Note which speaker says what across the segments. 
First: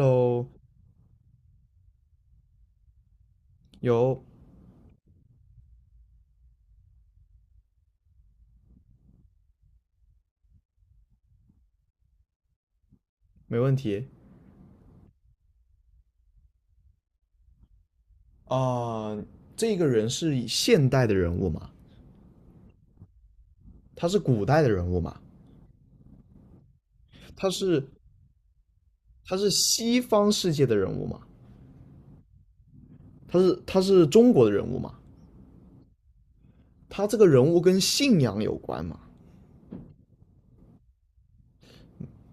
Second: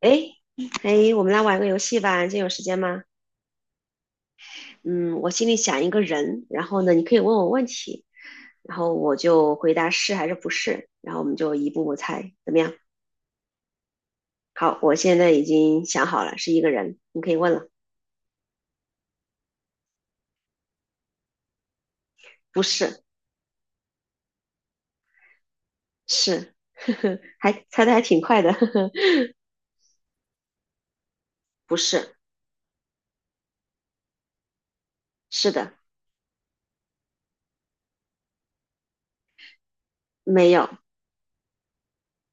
Speaker 1: 诶 诶，我们来玩个游戏吧，你今天有时间吗？
Speaker 2: 有，
Speaker 1: 嗯，我心里想一个人，然后呢，你可以问我问题，然后我就回答是还是不是，然后我们就一步步猜，怎么样？
Speaker 2: 没问题。
Speaker 1: 好，我现在已经想好了，是一个人，你可以问了。
Speaker 2: 啊，这个人是现代的人物吗？
Speaker 1: 不是，
Speaker 2: 他是古代的人物吗？
Speaker 1: 是，呵呵，
Speaker 2: 他
Speaker 1: 还猜
Speaker 2: 是
Speaker 1: 的还挺快的，呵呵，
Speaker 2: 他是西方世界的人物吗？
Speaker 1: 不是，
Speaker 2: 他是中国的人物吗？
Speaker 1: 是的，
Speaker 2: 他这个人物跟信仰有关吗？
Speaker 1: 没有，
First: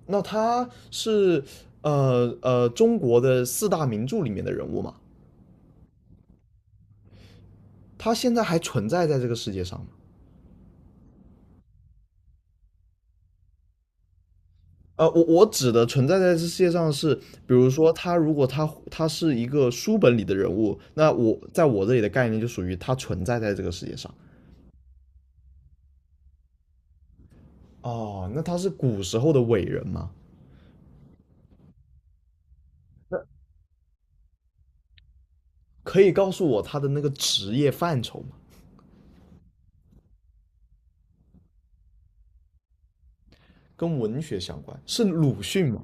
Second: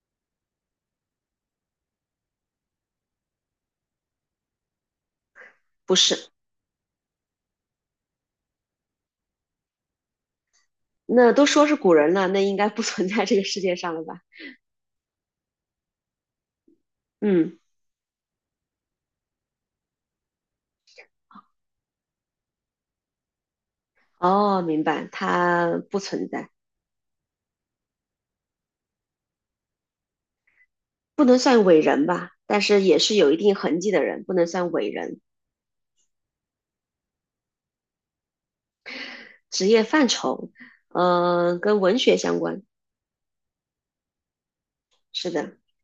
Speaker 2: 那他是中国的四大名著里面的人物吗？
Speaker 1: 不是。
Speaker 2: 他现在还存在在这个世界上吗？
Speaker 1: 那都说是古人了，那应该不存在这个世界上了吧？
Speaker 2: 我指的存在在这世界上是，比
Speaker 1: 嗯，
Speaker 2: 如说他如果他是一个书本里的人物，那我在我这里的概念就属于他存在在这个世界上。
Speaker 1: 哦，明白，他不存在。
Speaker 2: 哦，那他是古时候的伟人吗？
Speaker 1: 不能算伟人吧，但是也是有一定痕迹的人，不能算伟人。
Speaker 2: 可以告诉我他的那个职业范畴吗？
Speaker 1: 职业范畴，跟文学相关，
Speaker 2: 跟文学相关，是
Speaker 1: 是
Speaker 2: 鲁
Speaker 1: 的。
Speaker 2: 迅吗？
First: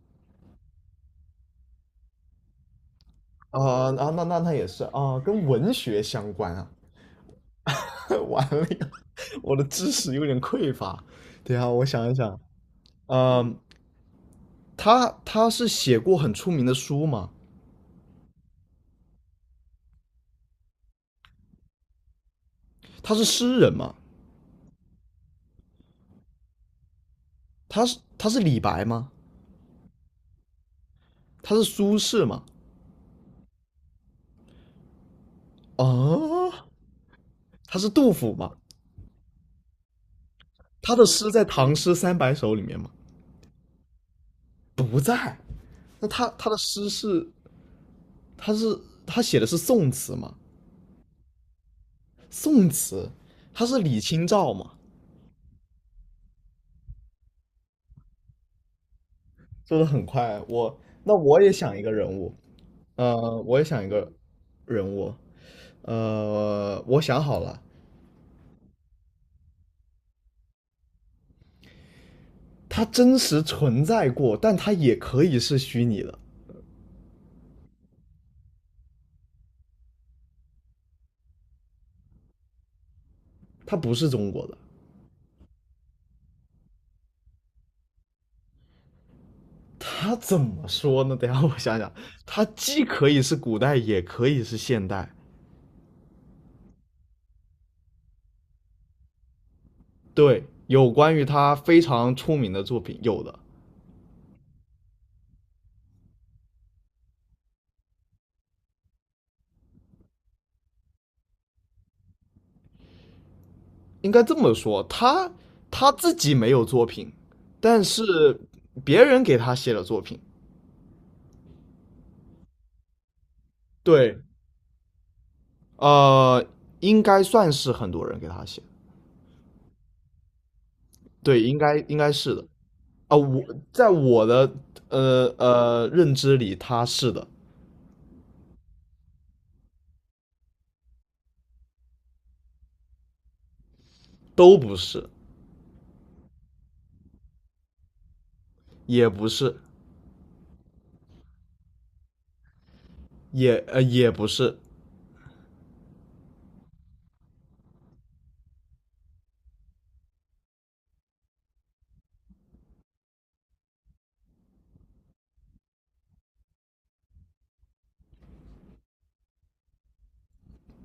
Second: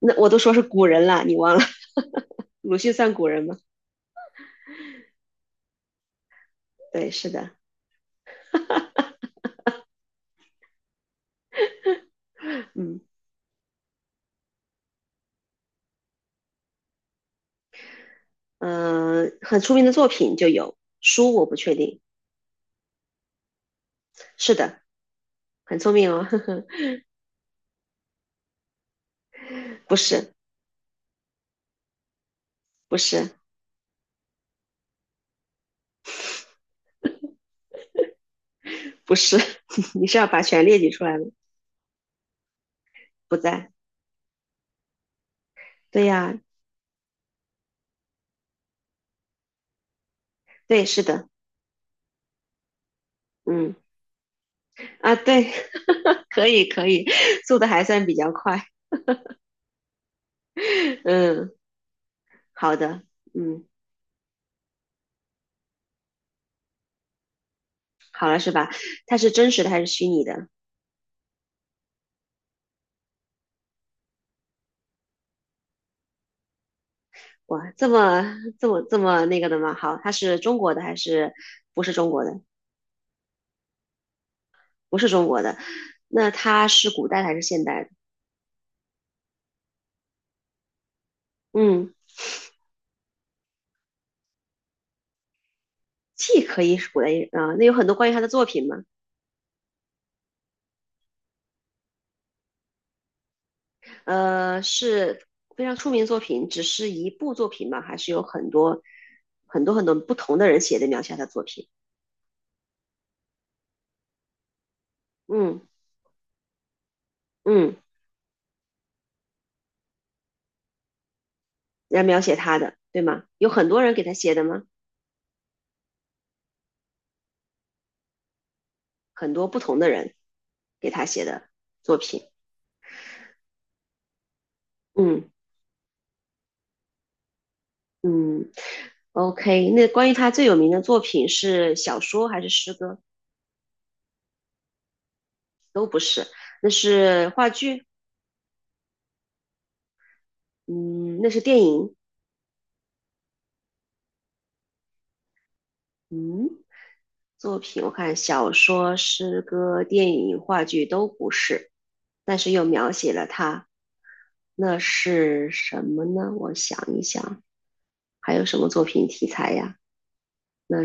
Speaker 1: 那我都说是古人了，你忘了？鲁迅算古人吗？
Speaker 2: 啊，啊，那也是啊，跟文学相关啊。
Speaker 1: 对，是的，
Speaker 2: 完了呀，我的知识有点匮乏。等一下，我想一想。
Speaker 1: 嗯
Speaker 2: 嗯，他是写过很出名的书吗？
Speaker 1: 嗯，很出名的作品就有书，我不确定。
Speaker 2: 他是诗人吗？
Speaker 1: 是的，很聪明哦，呵呵，
Speaker 2: 他是李白吗？
Speaker 1: 不是，
Speaker 2: 他是苏轼吗？
Speaker 1: 不是，
Speaker 2: 哦，他是杜甫吗？
Speaker 1: 不是，你是要把全列举
Speaker 2: 他
Speaker 1: 出
Speaker 2: 的
Speaker 1: 来吗？
Speaker 2: 诗在《唐诗三百首》里面吗？
Speaker 1: 不在。
Speaker 2: 不在。
Speaker 1: 对
Speaker 2: 那他
Speaker 1: 呀，
Speaker 2: 他的诗是他是他写的是宋词吗？
Speaker 1: 对，是的，
Speaker 2: 宋词，他
Speaker 1: 嗯
Speaker 2: 是李清照吗？
Speaker 1: 啊，对，可以可以，速度还算比较快，
Speaker 2: 说的很快，我 那我
Speaker 1: 嗯。
Speaker 2: 也想一个人物。
Speaker 1: 好的，
Speaker 2: 我
Speaker 1: 嗯，
Speaker 2: 也想一个人物。我想好了。
Speaker 1: 好了是吧？它是真实的还是虚拟的？
Speaker 2: 他真实存在过，但他也可以是虚拟的。
Speaker 1: 哇，这么那个的吗？好，它是中国的还是不是中国的？
Speaker 2: 他不是中国的。
Speaker 1: 不是中国的，那它是古代的还是现代的？
Speaker 2: 他怎么说呢？等一下我想想。
Speaker 1: 嗯，
Speaker 2: 他既可以是古代，也可以是现代。
Speaker 1: 既可以是古代，那有很多关于他的作品吗？
Speaker 2: 对，有关于他非常出名的作品，有的
Speaker 1: 是非常出名作品，只是一部作品吗？还是有很多很多很多不同的人写的描写他的作品？
Speaker 2: 应该这么说，他
Speaker 1: 嗯
Speaker 2: 他自己没有作品，
Speaker 1: 嗯，
Speaker 2: 但是别人给他写了作品。
Speaker 1: 来描写他的，对吗？有很多人给他
Speaker 2: 对，
Speaker 1: 写的吗？
Speaker 2: 呃，应该算是很多人给他写的。
Speaker 1: 很多不同的人给他写
Speaker 2: 对，
Speaker 1: 的
Speaker 2: 应该
Speaker 1: 作
Speaker 2: 应该
Speaker 1: 品。
Speaker 2: 是的。啊，我在我的
Speaker 1: 嗯
Speaker 2: 认知里，他是的。
Speaker 1: 嗯，OK。那关于他最有名的作品是小说还是诗歌？
Speaker 2: 都不是。
Speaker 1: 都不是，那是话剧，
Speaker 2: 也不是。
Speaker 1: 嗯，那是电影，
Speaker 2: 也不是。
Speaker 1: 嗯，作品我看小说、诗歌、电影、话剧都不是，但是又描写了他，那是什么呢？我想一想，还有什么作品题材呀？那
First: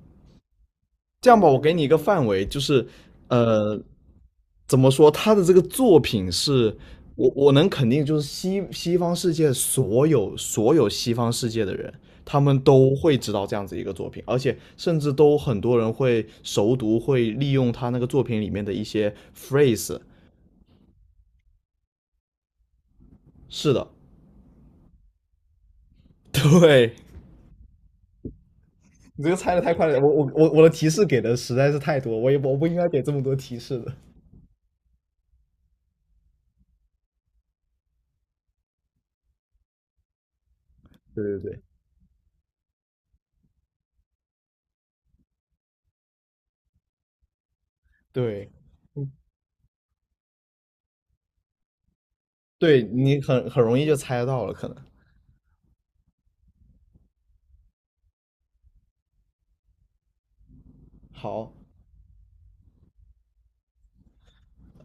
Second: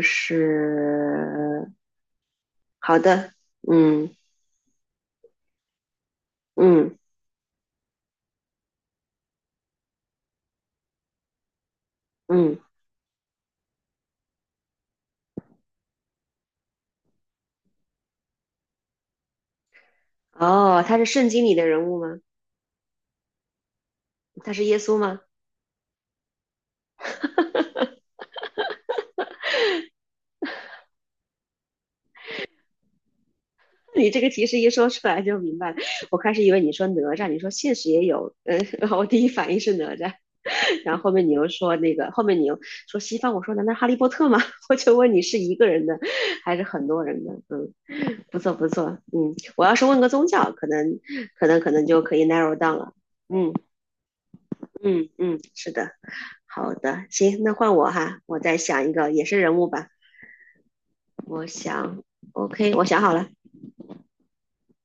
Speaker 2: 这样吧，我
Speaker 1: 是呃
Speaker 2: 给你一个范围，就是
Speaker 1: 好的，
Speaker 2: 呃，
Speaker 1: 嗯
Speaker 2: 怎么说，他的这个作品是
Speaker 1: 嗯。
Speaker 2: 我能肯定，就是西方世界所有西方世界的人，他
Speaker 1: 嗯，
Speaker 2: 们都会知道这样子一个作品，而且甚至都很多人会熟读，会利用他那个作品里面的一些 phrase。
Speaker 1: 哦，他是圣经里的人物吗？
Speaker 2: 是的，
Speaker 1: 他是耶稣吗？
Speaker 2: 对。你这个猜的太快了，我的提示给的实在是太多，我不应该给这么多提示的。
Speaker 1: 你这个提示一说出来就明白了。我开始以为你说哪吒，你说现实也有，嗯，我第一反应是哪吒，然后后
Speaker 2: 对
Speaker 1: 面你
Speaker 2: 对
Speaker 1: 又
Speaker 2: 对
Speaker 1: 说那个，后面你又说西方，我说难道哈利波特吗？我就问你是一个人的还是很多人的？嗯，不
Speaker 2: 对
Speaker 1: 错不错，嗯，我要是问个宗教，可能就可以 narrow down
Speaker 2: 对，
Speaker 1: 了。
Speaker 2: 你很
Speaker 1: 嗯
Speaker 2: 很容易就猜得到了，可能。
Speaker 1: 嗯嗯，是的，好的，行，那换我哈，我再想一个也是人物吧。我
Speaker 2: 好，
Speaker 1: 想，OK，我想好了，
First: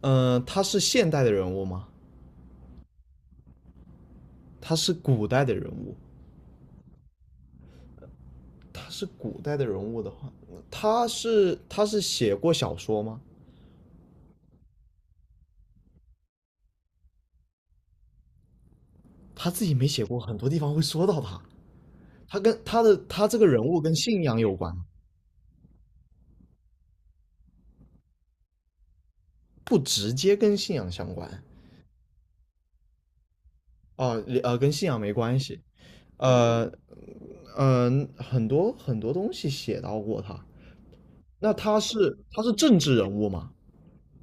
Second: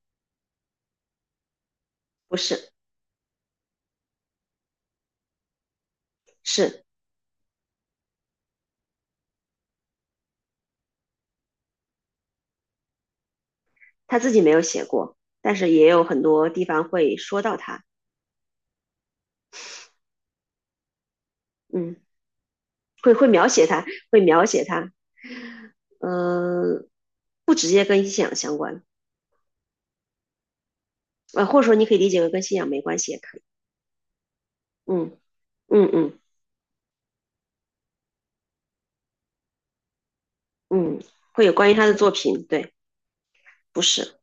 Speaker 2: 他是现代的人物吗？
Speaker 1: 不是，
Speaker 2: 他是古代的人物？
Speaker 1: 是
Speaker 2: 他是古代的人物的话，他是写过小说吗？
Speaker 1: 他自己没有写过，但是也有很多地方会说到他，
Speaker 2: 他自己没写过，很多地方会说到他。
Speaker 1: 嗯，
Speaker 2: 他跟他的
Speaker 1: 会
Speaker 2: 他这个
Speaker 1: 描
Speaker 2: 人
Speaker 1: 写
Speaker 2: 物
Speaker 1: 他，
Speaker 2: 跟
Speaker 1: 会
Speaker 2: 信仰
Speaker 1: 描
Speaker 2: 有
Speaker 1: 写
Speaker 2: 关吗？
Speaker 1: 他，嗯、不直接跟信仰相关，
Speaker 2: 不直接跟信仰相关。
Speaker 1: 呃，或者说你可以理解为跟信仰没关系也可以，
Speaker 2: 啊，跟信仰没
Speaker 1: 嗯
Speaker 2: 关系。
Speaker 1: 嗯嗯
Speaker 2: 呃，很多很多东西写到过他。
Speaker 1: 嗯，会有
Speaker 2: 那
Speaker 1: 关于
Speaker 2: 他
Speaker 1: 他的作
Speaker 2: 是他
Speaker 1: 品，
Speaker 2: 是
Speaker 1: 对，
Speaker 2: 政治人物吗？
Speaker 1: 不是，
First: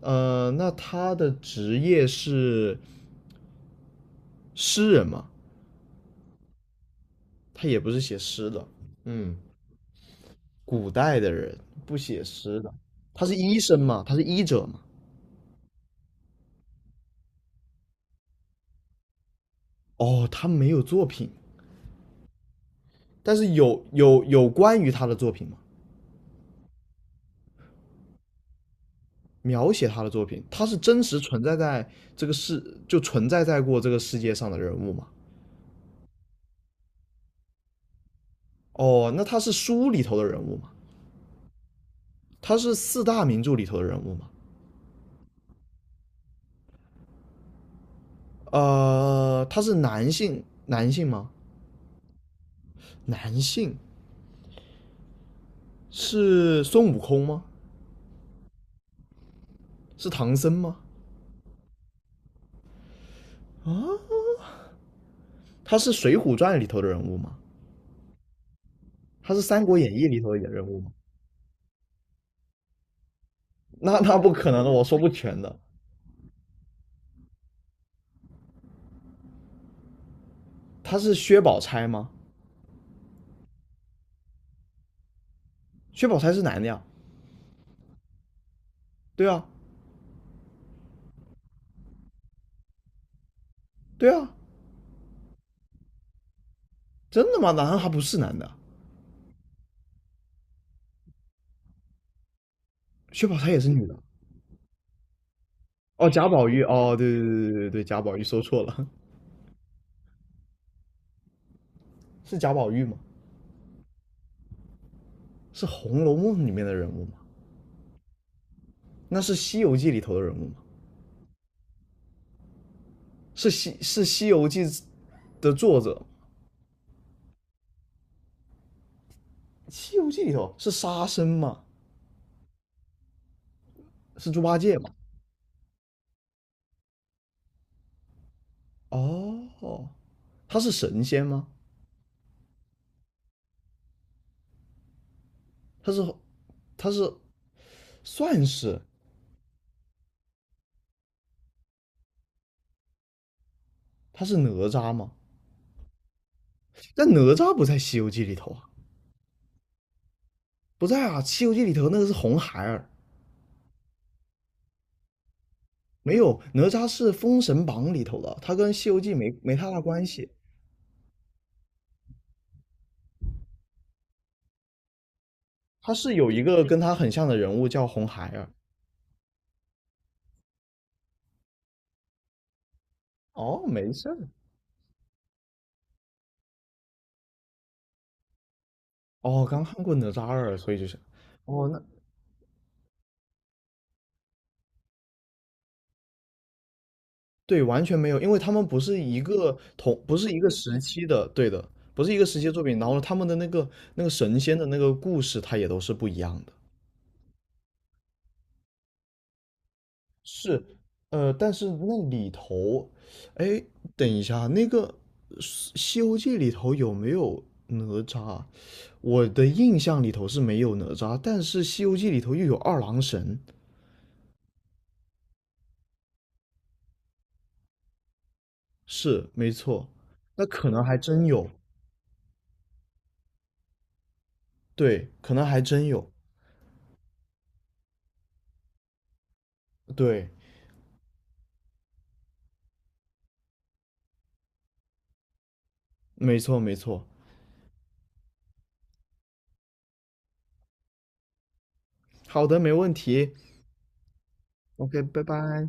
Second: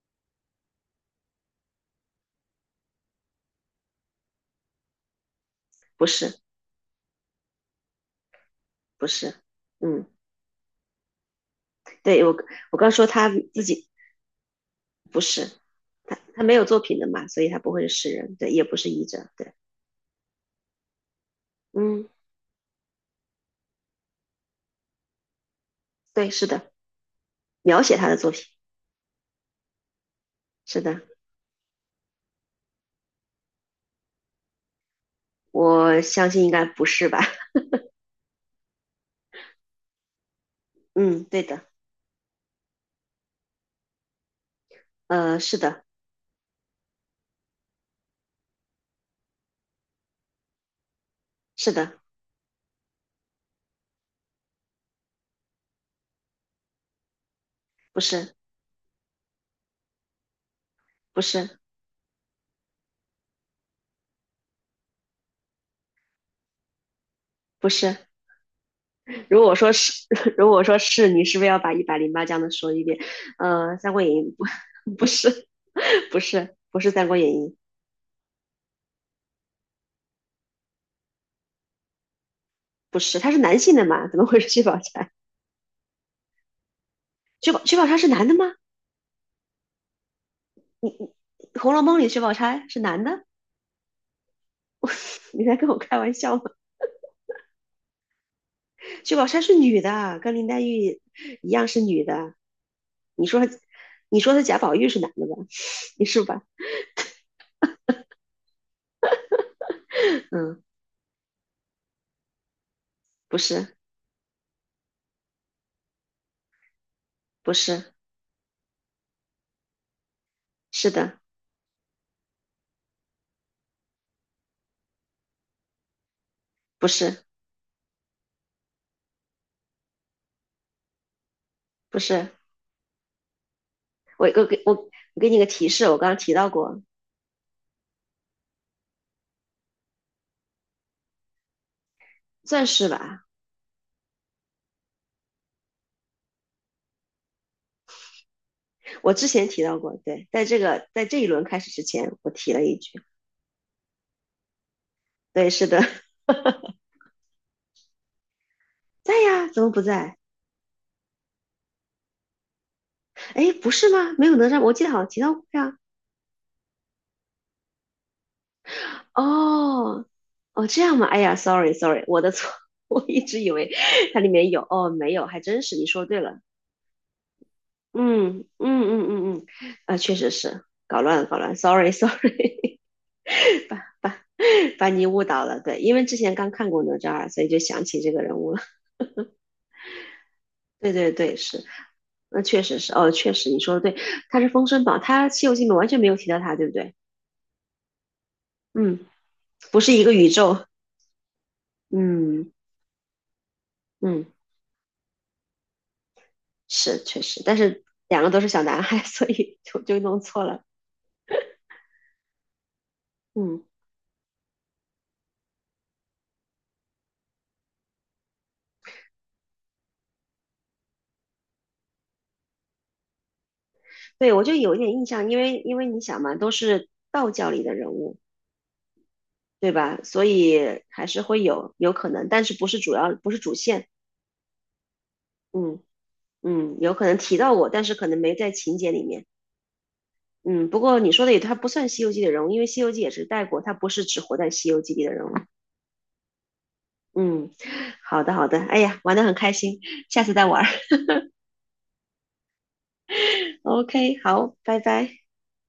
Speaker 2: 那他的职业是诗人吗？
Speaker 1: 不是，
Speaker 2: 他也不是写诗的。
Speaker 1: 不是，
Speaker 2: 嗯，
Speaker 1: 嗯，
Speaker 2: 古代的人不
Speaker 1: 对
Speaker 2: 写
Speaker 1: 我
Speaker 2: 诗的，
Speaker 1: 我刚说
Speaker 2: 他
Speaker 1: 他
Speaker 2: 是医
Speaker 1: 自
Speaker 2: 生
Speaker 1: 己
Speaker 2: 嘛，他是医者嘛。
Speaker 1: 不是，他没有作品的嘛，所以他不会是诗人，对，也不是译者，对，
Speaker 2: 哦，他没有作品，
Speaker 1: 嗯，
Speaker 2: 但是有关于他的作品吗？
Speaker 1: 对，是的。描写他的作品。
Speaker 2: 描写他的作品，他是
Speaker 1: 是的，
Speaker 2: 真实存在在这个世，就存在在过这个世界上的人物吗？
Speaker 1: 我相信应该不是吧？
Speaker 2: 哦，那他是书里头的人物吗？
Speaker 1: 嗯，对的，
Speaker 2: 他是四大名著里头的人物吗？
Speaker 1: 呃，是的，
Speaker 2: 他是男性，男性吗？
Speaker 1: 是的，
Speaker 2: 男性是孙悟空吗？
Speaker 1: 不是，
Speaker 2: 是唐僧吗？
Speaker 1: 不是，
Speaker 2: 他是《水浒传》里头的人物吗？
Speaker 1: 不是。
Speaker 2: 他
Speaker 1: 如
Speaker 2: 是
Speaker 1: 果
Speaker 2: 《三
Speaker 1: 说
Speaker 2: 国演
Speaker 1: 是，
Speaker 2: 义》里 头的
Speaker 1: 如果
Speaker 2: 人
Speaker 1: 说
Speaker 2: 物吗？
Speaker 1: 是，你是不是要把108将的说一遍？《三
Speaker 2: 那
Speaker 1: 国演
Speaker 2: 那
Speaker 1: 义》
Speaker 2: 不可能的，我
Speaker 1: 不，
Speaker 2: 说
Speaker 1: 不
Speaker 2: 不全
Speaker 1: 是，
Speaker 2: 的。
Speaker 1: 不是，不是《三国演义》，
Speaker 2: 他是薛宝钗吗？
Speaker 1: 不是，他是男性的嘛？怎么会是薛宝钗？
Speaker 2: 薛宝钗是男的呀？
Speaker 1: 薛宝钗是男的吗？
Speaker 2: 对啊，
Speaker 1: 《红楼梦》里薛宝钗是男的？
Speaker 2: 对啊，
Speaker 1: 你在跟我开玩笑吗？
Speaker 2: 真的吗？难道他不是男的？
Speaker 1: 薛宝钗是女的，跟林黛玉一样是女的。你
Speaker 2: 薛宝
Speaker 1: 说，
Speaker 2: 钗也是女的？
Speaker 1: 你说的贾宝玉是男的吧？你
Speaker 2: 哦，
Speaker 1: 是
Speaker 2: 贾
Speaker 1: 吧？
Speaker 2: 宝玉，哦，对对对对对，贾宝玉说错了。
Speaker 1: 嗯，
Speaker 2: 是贾宝玉吗？
Speaker 1: 不是，
Speaker 2: 是《红楼梦》里面的人物吗？
Speaker 1: 不是，
Speaker 2: 那是《西游记》里头的人物吗？
Speaker 1: 是的，
Speaker 2: 是《西游记》的作者，
Speaker 1: 不是，
Speaker 2: 《西游记》里头是沙僧吗？
Speaker 1: 不是。我
Speaker 2: 是猪
Speaker 1: 我
Speaker 2: 八
Speaker 1: 给我
Speaker 2: 戒
Speaker 1: 我
Speaker 2: 吗？
Speaker 1: 给你个提示，我刚刚提到过，
Speaker 2: 哦，他是神仙吗？
Speaker 1: 算是吧。
Speaker 2: 他是他是算是
Speaker 1: 我之前提到过，对，在这一轮开始之前，我提了一句，
Speaker 2: 他是哪吒吗？
Speaker 1: 对，是的，
Speaker 2: 但哪吒不在《西游记》里头啊。
Speaker 1: 在呀，怎么不在？
Speaker 2: 不在啊，《西游记》里头那个是红孩儿。
Speaker 1: 哎，不是吗？没有哪吒，我记得好像提到过呀。
Speaker 2: 没有，哪吒是《封神榜》里头的，他跟《西游记没》没太大关
Speaker 1: 哦，
Speaker 2: 系。
Speaker 1: 哦，这样吗？哎呀，sorry，sorry，我的错，我一直以为它里面有，哦，没有，还真是，你
Speaker 2: 他
Speaker 1: 说
Speaker 2: 是
Speaker 1: 对
Speaker 2: 有
Speaker 1: 了。
Speaker 2: 一个跟他很像的人物叫红孩
Speaker 1: 嗯
Speaker 2: 儿。
Speaker 1: 嗯嗯嗯嗯，啊，确实是搞乱了，搞乱 sorry sorry，
Speaker 2: 哦，没事儿。
Speaker 1: 把你误导了。对，因为之前刚看过哪吒2，所以就想起这个人物了。
Speaker 2: 哦，刚看过哪吒二，所以 就
Speaker 1: 对
Speaker 2: 是，
Speaker 1: 对对，是，
Speaker 2: 哦，那
Speaker 1: 那确实是，哦，确实你说的对，他是封神榜，他《西游记》里面完全没有提到他，对不对？
Speaker 2: 对，完全没有，因为他们不
Speaker 1: 嗯，
Speaker 2: 是一个
Speaker 1: 不是
Speaker 2: 同，
Speaker 1: 一个
Speaker 2: 不
Speaker 1: 宇
Speaker 2: 是一个
Speaker 1: 宙。
Speaker 2: 时期的，对的。不是一个时期
Speaker 1: 嗯
Speaker 2: 的作品。然后他们的那个
Speaker 1: 嗯，
Speaker 2: 神仙的那个故事，它也都是不一样的。
Speaker 1: 是确实，但是两个都是小男孩，所以就弄错了。
Speaker 2: 是，但是那里头。哎，
Speaker 1: 嗯，
Speaker 2: 等一下，那个《西游记》里头有没有哪吒？我的印象里头是没有哪吒，但是《西游记》里头又有二郎神。
Speaker 1: 对，我就有一点印象，因为你想嘛，都是道教里的人物，
Speaker 2: 是，没
Speaker 1: 对
Speaker 2: 错。
Speaker 1: 吧？所
Speaker 2: 那可
Speaker 1: 以
Speaker 2: 能还
Speaker 1: 还是
Speaker 2: 真
Speaker 1: 会
Speaker 2: 有。
Speaker 1: 有可能，但是不是主要，不是主线。
Speaker 2: 对，可能还
Speaker 1: 嗯
Speaker 2: 真有，
Speaker 1: 嗯，有可能提到我，但是可能没在情节里面。
Speaker 2: 对。
Speaker 1: 嗯，不过你说的也，他不算《西游记》的人物，因为《西游记》也是带过，他不是只活在《西游记》里的人物。
Speaker 2: 没错，没错。
Speaker 1: 嗯，好的好的，哎呀，玩得很开心，下次再玩儿。
Speaker 2: 好的，没问题
Speaker 1: OK，好，拜
Speaker 2: ，OK，
Speaker 1: 拜。
Speaker 2: 拜拜。